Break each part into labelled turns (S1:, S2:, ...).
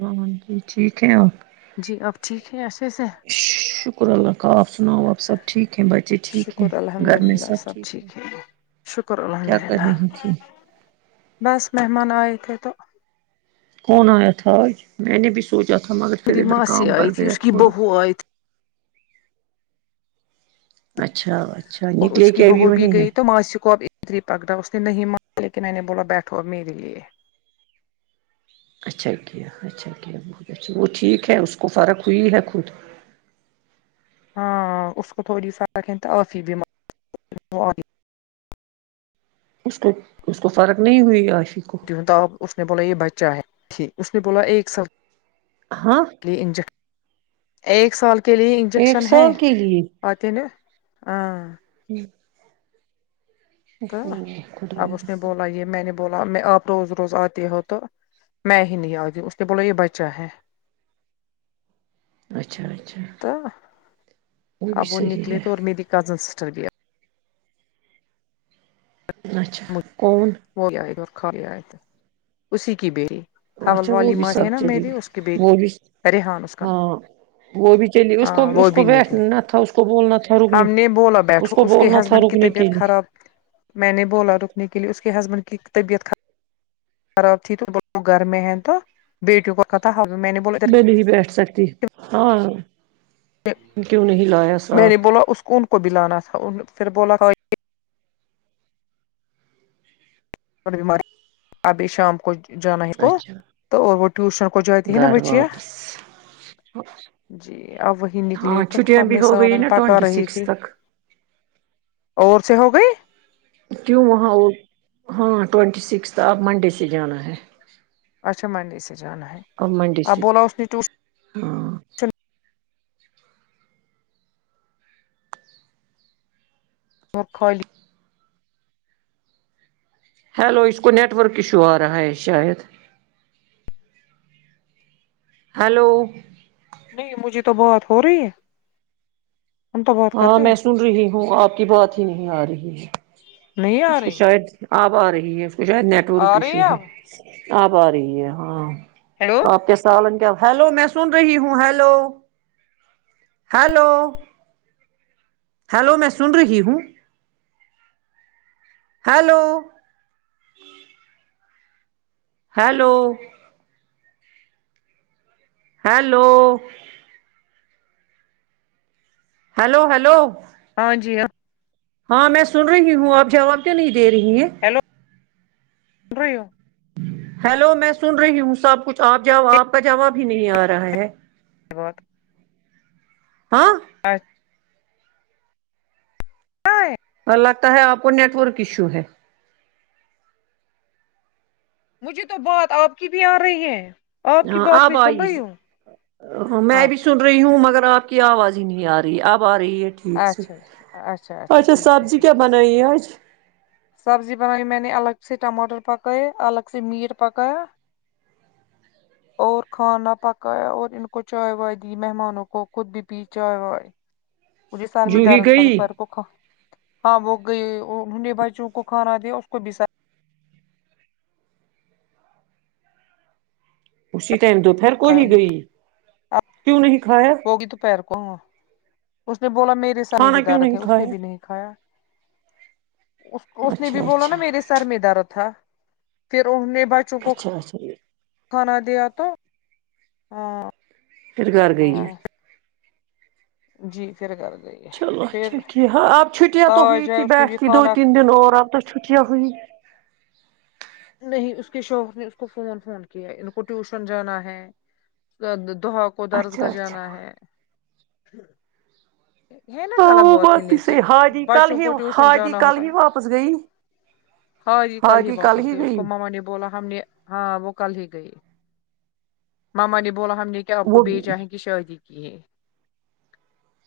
S1: اں جی ٹھیک ہیں
S2: جی آپ ٹھیک ہے اچھے سے
S1: شکر اللہ کا آپ سناؤ آپ سب ٹھیک ہیں بٹ
S2: شکر الحمد للہ سب ٹھیک ہیں شکر الحمد
S1: کیا کر
S2: للہ
S1: رہی تھی
S2: بس مہمان آئے تھے تو
S1: کون آیا تھا آج میں نے بھی سوچا تھا مگر پھر
S2: میری
S1: ادھر
S2: ماسی
S1: کام پڑ
S2: آئی تھی
S1: گیایا
S2: اس کی
S1: تھوڑا
S2: بہو آئی تھی
S1: اچھا اچھا
S2: اور اس
S1: نکلے
S2: کی
S1: کہ ابھی
S2: بہو بھی
S1: وہیں ہے
S2: گئی تو ماسی کو اب ری پکڑا اس نے نہیں مارا لیکن میں نے بولا بیٹھو اور میرے لیے
S1: اچھا کیا اچھا کیا بہت اچھا وہ ٹھیک ہے اس کو فرق ہوئی ہے خود
S2: ہاں اس کو تھوڑی سارایں [unintelligible]
S1: اس کو اس کو فرق نہیں ہوئی عاشق کو
S2: بتاؤ اس نے بولا یہ بچہ ہے ٹھیک اس نے بولا ایک سآل
S1: ہاں
S2: یہ ا نج ایک سال کے لیے
S1: ایک
S2: انجیکشن ہے
S1: سال کے لیے
S2: آ تے نا ہاں
S1: ہوں
S2: تو
S1: اوہ،
S2: اب اس نے
S1: خدایا
S2: بولا یہ میں نے بولا میں آپ روز روز آتے ہو تو میں ہی نہیں آ ٹی اس نے بولو یہ بچہ ہے
S1: اچھا اچھا
S2: تو
S1: بھی
S2: اب وہ
S1: صحیح
S2: نکلے تو اور
S1: ہے
S2: نیدی کزن سسٹر بھی ہے
S1: اچھا کون
S2: ہو گیا ہے اورکھا گیائے تو اسی کی بیری اپن
S1: اچھا وہ بھی
S2: والیمہ دییے
S1: سب
S2: نا میں
S1: چلی
S2: بھی
S1: گئی
S2: اس کے بی
S1: وہ بھی
S2: ریحان اس کا
S1: ہاں وہ بھی چلی اس کو
S2: ہاں وہ
S1: اس کو
S2: بھی نکلے
S1: بیٹھنا تھا اس کو بولنا تھا رکنے
S2: ہم نے بولا بیٹھو
S1: کو
S2: اس کے
S1: بولنا تھا
S2: ہسبینڈ کی
S1: رکنے
S2: طیع
S1: کے
S2: بیعت
S1: لیے
S2: خراب میں نے بولا رکنے کے لیے اس کے ہسبینڈ کی طبیعت خراب خراب تھی تو گھر میں ہیں تو بیٹیوں کا پتا ہوا میں نے بول ادھر
S1: نہیں بیٹھ سکتی ہاں کیوں نہیں لایا
S2: میں نے
S1: ساتھ
S2: بولا اس کو ان کو بھی لانا تھا ان پھر بولا نئی بیماری ابھی شام کو جانا ہے کو
S1: اچھا
S2: تو اور وہ ٹیوشن کو جاتی ہے نا
S1: گھر
S2: بچیاں
S1: واپس
S2: جی اب وہی نکلے
S1: ہاں
S2: تو
S1: چھٹیاں بھی
S2: ہمیں
S1: ہو گئی
S2: سالن
S1: نا
S2: پکا
S1: ٹوینٹی
S2: رہی
S1: سکس
S2: تھی
S1: تک
S2: اور سے ہو گئی
S1: کیوں وہاں وہ ہاں ٹوینٹی سکس اب منڈے سے جانا ہے
S2: اچھا منڈے سے جانا ہے
S1: اب منڈ ے سے
S2: بولا اس نے ٹیوشن
S1: ہاں
S2: وہ خالی
S1: ہیلو اس کو نیٹ ورک ایشو آ رہا ہے شاید ہلو
S2: نہیں مجھے تو بات ہو رہی ہے ہم تو بات کر
S1: ہاں
S2: رہے ہیں
S1: میں سن رہی ہوں آپ کی بات ہی نہیں آ رہی ہے
S2: نہیں آ
S1: اس کو
S2: رہی
S1: شاید اب آ رہی ہے پھر شاید نیٹورک
S2: آ رہی
S1: ایشو ہے
S2: اب
S1: اب آ رہی ہے ہاں
S2: ہیلو
S1: آپ کے سال کیا ہلو میں سن رہی ہوں ہیلو ہیلو ہیلو میں سن رہی ہوں hello hello hello hello hello
S2: ہاں جی ہاں
S1: ہاں میں سن رہی ہوں آپ جواب کیوں نہیں دے رہی ہیں
S2: ہیلو سن رہی ہو
S1: ہیلو میں سن رہی ہوں سب کچھ آپ جا آپ کا جواب بھی نہیں آ رہا ہے
S2: اس کے بعد
S1: ہاں
S2: اچھ آے
S1: اور لگتا ہے آپ کو نیٹ ورک ایشو ہے
S2: مجھے تو بات آپ کی بھی آ رہی ہے کی
S1: ہاں
S2: بات
S1: آپ
S2: میں سن
S1: آئیس
S2: رہی ہوں
S1: ہ میں بھی
S2: اچھا
S1: سن
S2: اچھا
S1: رہی ہوں مگر آپ کی آواز ہی نہیں آ رہی اب آ رہی ہے تھیک سے
S2: اچھا اچھا
S1: اچھا
S2: ٹھیک ہے
S1: سبزی کیا
S2: ٹھیک ہے ٹھیک ہے
S1: بنائیے آج
S2: سبزی بنائی میں نے الگ سے ٹماٹر پکائے الگ سے میٹ پکایا اور کھانا پکایا اور ان کو چائے وائے دی مہمانوں کو خود بھی پی چائے وائے مجھے سر میں
S1: جو ہی
S2: درد تھا تو
S1: گئی
S2: فرق ہوکھا ہاں وہ گیۓ انوں نے بچوں کو کھانا دیا اس کو بس
S1: اسی ٹائم دوپہر کو
S2: سر
S1: ہی
S2: نہیں
S1: گئی
S2: کھایا اب
S1: کیوں نہیں کھایا
S2: ہوگی دو پہیر کو ہاں اس نے بولا میرے سامع بھی
S1: کھانا کیوں
S2: دارد
S1: نہیں
S2: ہے اس نے
S1: کھایا
S2: بھی نہیں ایا اس اس نے بھی
S1: اچھا
S2: بولا نا
S1: اچھا
S2: میرے سے سر میں درد تھا پھر انہ نے بچوں کو
S1: اچھا اچھا
S2: کھانا دیا تو ہاں
S1: پھر گھر گئیے
S2: ہاں جی پھر کر گئی
S1: چلو اچھا
S2: پھر
S1: ٹھ ہاں اب چھٹیاں تو ہوئی
S2: تاج ہے
S1: تھی
S2: اس نے
S1: بیٹھ
S2: بھی
S1: ت دو
S2: کھانا
S1: تین دن اور آ تو چھٹیاں ہوئی
S2: نہیں اس کے شوہر نے اس کو فون فون کیا ہے ان کو ٹیوشن جانا ہے دوہا کو درس
S1: اچھا
S2: گا
S1: اچھا
S2: جانا ہے ہے نا
S1: ہ
S2: غلط
S1: وہ
S2: ہے
S1: بات بھی
S2: لیکن
S1: صحیح حا جی کل
S2: بچوں
S1: ہی
S2: کو
S1: ہا
S2: ٹیوشن
S1: جی
S2: جانا
S1: کل
S2: ہوتا
S1: ہی
S2: ہے
S1: واپس گئی
S2: ہاں یہ کل ہی واپس گئے اس کو ماما نے بولا ہم نے ہاں وہ کل ہی گئی ماما نے بولا ہم نے کیا آپ کو
S1: وہ
S2: بیےچاہیں گی شادی کی کیہ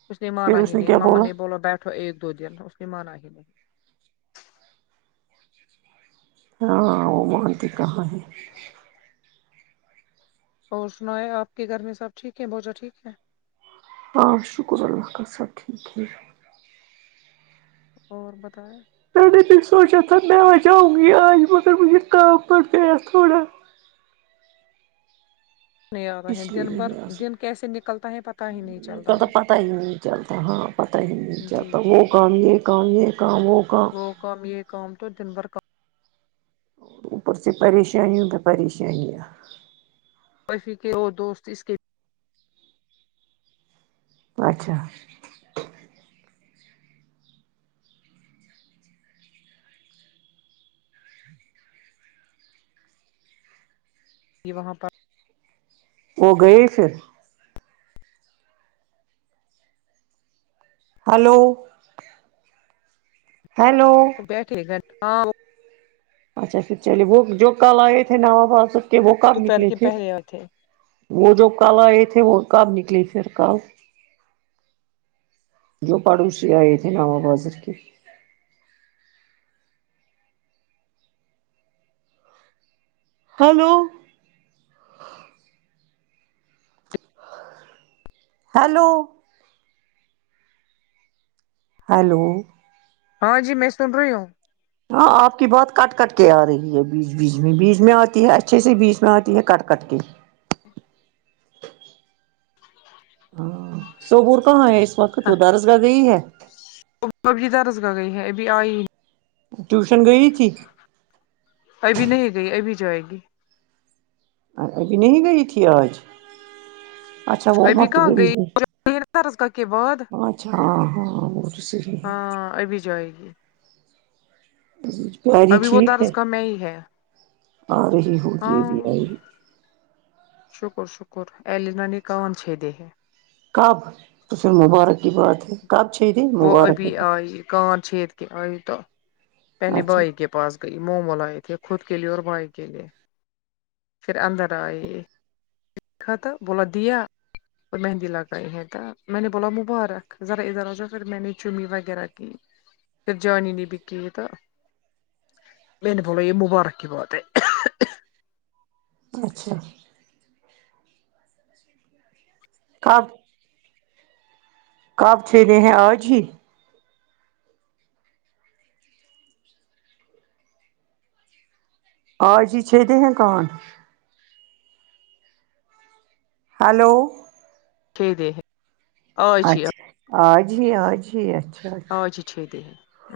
S2: اس نے
S1: پھر
S2: مانا ہی
S1: اس نے
S2: نہیں
S1: کیا
S2: مما نے بولا بیٹھو ایک دو دن اس نے مانا ہی نہیں
S1: ہاں وہ مانتی کہاں ہیں
S2: اور سنا ہے آپ کے گھر میں سب ٹھیک ہے بچ ٹھیک ہے
S1: ہ شکر اللہ کا سب ٹھیک ہے
S2: اور بتائیں
S1: نی مینے سونچا تھا میی اجونگی آج مگر مجھے کام لگ گیا تھوڑا
S2: نہیں آ رہے
S1: اس
S2: ہیں
S1: لیے
S2: دن
S1: نہیں
S2: بھر
S1: اساک
S2: دن کیسے نکلتا ہے پتا ہی نہیں
S1: تو
S2: چلتا
S1: تو
S2: ہے
S1: پتا ہی ہے چلتا ہاں پتہ ہی نہیں
S2: جی
S1: چلتا وہ
S2: جی جی
S1: کام یہ کام یہ کام وہ کام
S2: کام یہ کام تو دن بھر کام
S1: اوپر س پریشانیوں پے پریشانیں
S2: بفی کے اور دوست اس کے
S1: اچھا
S2: ج وہاں پر
S1: وہ گئے پھر ہیلو ہیلو
S2: بیٹھے گھر ہاں وہ
S1: اچھا اچھا چلیے وہ جو کل آئے تھے نوبادب کے وہ کب
S2: دوپہر
S1: نکلے
S2: کے
S1: پھر
S2: پہلے آئے تھے
S1: وہ جو کل آئے تھے وہ کب نکلی پھر کل جو پڑوسی آئے تھے نہ وہ بازر کے ہیلو ہیلو ہیلو
S2: ہاں جی میں سن رہی ہوں
S1: ہاں آپ کی بات کٹ کٹ کے آ رہی ہے بیچ بیچ میں بیچ میں آتی ہے اچھے سے بیچ میں آتی ہے کٹ کٹ کے ہاں سبور کہاں ہے اس وقت وہ درس گاہ گئی ہے
S2: وہ بھی د رس گاہ گئی ہے ابھی آئی
S1: ٹیوشن گئی تھی
S2: ابھی نہیں گئی ابھی جائے گی
S1: ابھی نہیں گئی تھی آج اچھا وہ م
S2: ابھی
S1: تو
S2: کہاں
S1: گی
S2: گئی
S1: ہے
S2: درس گاہ کے بعد
S1: اچھا اں ہاں وہ تو صحیح ہے
S2: ہاں ابھی جائے گی
S1: پیاری
S2: ابھی وہ
S1: ٹھیک ہے
S2: درس گاہ میں ہی ہے
S1: آ رہی ہو گی ا
S2: ہاں
S1: بھی آئیگی
S2: شکر شکر ایلینا نےکان چھیدے ہے
S1: کب قسل مبارک کی بات ہے کب چھیدے
S2: وہ ابھی آئی کان چھیید کے آئی تو پہلے
S1: اچھا
S2: بھائی کے پاس گئی مومو لا ۓ تھے خود کے لیے اور بھائی کے لیئے پھر اندر آۓ تھاتو بولا دیا اور مہندی لگائی ہے تو میں نے بولا مبارک ذرا ادھر آ جا فر میں نے چمیی وغیرہ کی پھر جانی نے بی کی ہے تو میں نے بولا یہ مبارک کی بات ہے
S1: اچھا کب کب چھیدے ہیں آج ہی آج ہی چھیدیں ہیں کان ہیلو
S2: دے دے آج ہی
S1: اچھا آج ہی آج ہی اچھ
S2: آج ہی چھیدے ہے ہ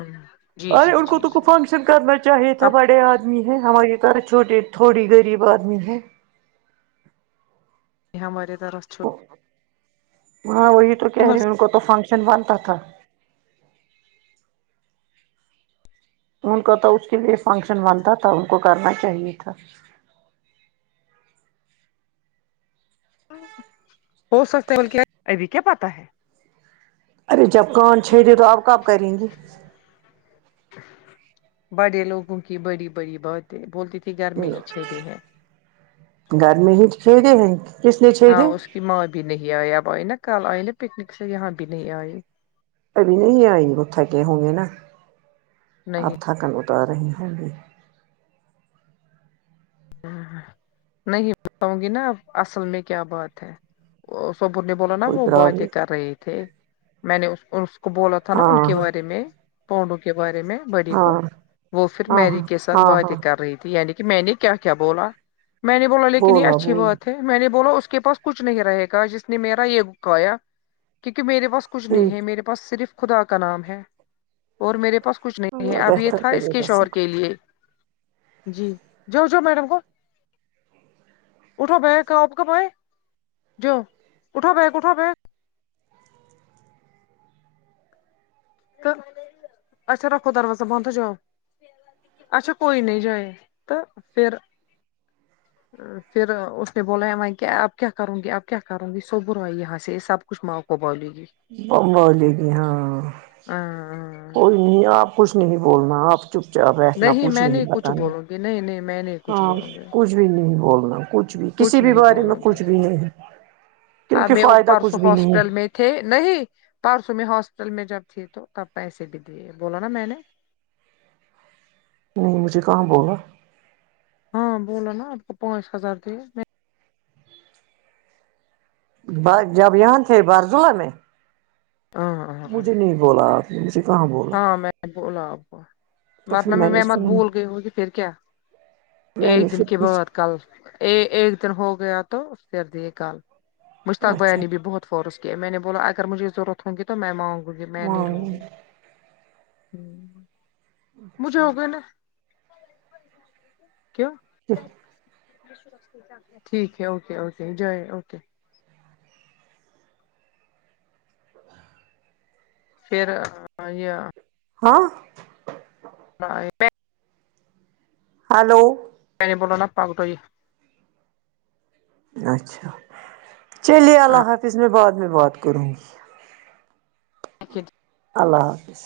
S1: ارے ان کو تو کو فنکشن کرنا چاہیے تھا
S2: اب
S1: بڑے آدھ آدمی ہے ہماری طر ح چھوٹے تھوڑی غریب آدمی ہے
S2: یہ ہماری طرح چھوٹے
S1: ہاں وہی تو کہہ رہے
S2: مرضی
S1: ان کو تو فنکشن بنتا تھا ان کو تو اس کے لیے فنکشن بنتا تھا ان کو کرنا چاہیے تھا
S2: ہو سکتا ہے بولک ابھی کیا پاتا ہے
S1: ارے جب کان چھیدے تو آپ کب کریں گی
S2: بڑے لوگوں کی بڑی بڑی باتیں بولتی تھی گھر میں ہی چھید ے ہیں
S1: گھر میں ہی چھیدے ہے
S2: ہاں اس کی ماں بھی نہیں آئی اب آئی نا کل آئی نا پکنک سے یہاں بھی نہیں آئی
S1: ابھی نہیں آئی وہ تھکے ہوں گے نا اب
S2: نہیں
S1: تھکن اتار رہی ہوں گی
S2: نہیں بتاؤں گی نا اب اصل میں کیا بات ہے وہ سبور نے بولا نا
S1: کوئی
S2: وہ باتیں
S1: پرابلم
S2: کر رہے تھے میں نےاس کواس کو بولا تھا نا ان
S1: ہاں
S2: کے بارے میں پاؤنو کے بارے میں بڑی
S1: ہاں
S2: کو
S1: ہاں
S2: وہ پھر
S1: ہاں
S2: میری کے ساتھ
S1: ہاں ہاں
S2: باتیں کر رہی تھی یعنی کہ میں نے کیا کیا بولا میں نے بولا لیکن یہ اچھی بات ہے میں نے بولا اس کے پاس کچھ نہیں رہے گا جس نے میرا یہ کایا کیونکہ میرے پاس کچھ نہیں
S1: ٹھیک
S2: ہے میرے پاس صرف خدا کا نام ہے اور میرے پاس کچھ نہیں ہے
S1: اللہ
S2: اب یہ
S1: بہتر
S2: تھا اس
S1: کرے
S2: کے
S1: گا
S2: شوہر
S1: سب
S2: کے لیے جی جو جو میڈم کو اٹھا بیگ آپ کب آئے جو اٹھا بیگ اٹھا بیگ تو اچھا رکو دروازہ بند ہے جاؤ اچھا کوئی نہیں جائے تو پھر پھر اس نے بولا ہے میں کہ اب کیا کروں گی اب کیا کروں گی سو بروائی یہاں سے سب کچھ ماں کو بولے گی
S1: اور واجب بھی ہاں
S2: ہاں ہاں
S1: اور میاں آپ کچھ نہیں بولنا آپ چپ چاپ بیٹھنا کچھ
S2: میں
S1: نہیں
S2: کچھ
S1: بتانا
S2: بولوں گی نہیں نہیں میں نہیں کچھ
S1: ہاں
S2: بولوں گی
S1: کچھ بھی نہیں بولنا کچھ بھی کسی بھی
S2: نہیں
S1: بارے میں
S2: بولوں گی
S1: کچھ بھی نہیں
S2: اب
S1: کیونکہ
S2: میں
S1: فائدہ کچھ
S2: پرسوں
S1: بھی نہیں
S2: ہاسپٹل
S1: ہے
S2: میں تھے نہیں پرسوں میں ہاسپٹل میں جب تھے تو تب پیسے بھی دیے بولا نا میں نے
S1: یم مجھے کہاں بولا
S2: ہاں بولا نا آپ کو پانچ ہزار دیے
S1: بار جب یہاں تھے بارزولہ میں
S2: ہاں ہاں ہاں
S1: مجھے نہیں بولا آپ نے مجھے کہاں بولا
S2: ہاں میں نے بولا آپ کو
S1: تو پھر
S2: ورنہ میں
S1: نے
S2: میں مت
S1: سنا
S2: بھول گئی ہونگی پھر کیا
S1: میں
S2: ایک
S1: نے
S2: دن کے بعد
S1: پھر
S2: کل اے ایک دن ہو گیا تو پھر دیے کل مشتاق
S1: اچھا
S2: بیانی بھی بہت فورس کیے میں نے بولا اگر مجھے ضرورت ہونگی تو میں مانگوں گی میں نہیں
S1: ہاں
S2: لوں گی ہوں مجھے ہوگئے نا کیوں
S1: [inaudible]
S2: ٹھیک ہے اوکے اوکے جائے اوکے پھر آ یا
S1: ہاں
S2: [unintelligible]
S1: ہیلو
S2: میں نے بولا نہ پکڑو یہ
S1: اچھا چلیے اللہ حافظ میں بعد میں بات کروں گی
S2: ٹھیک
S1: اللہ حافظ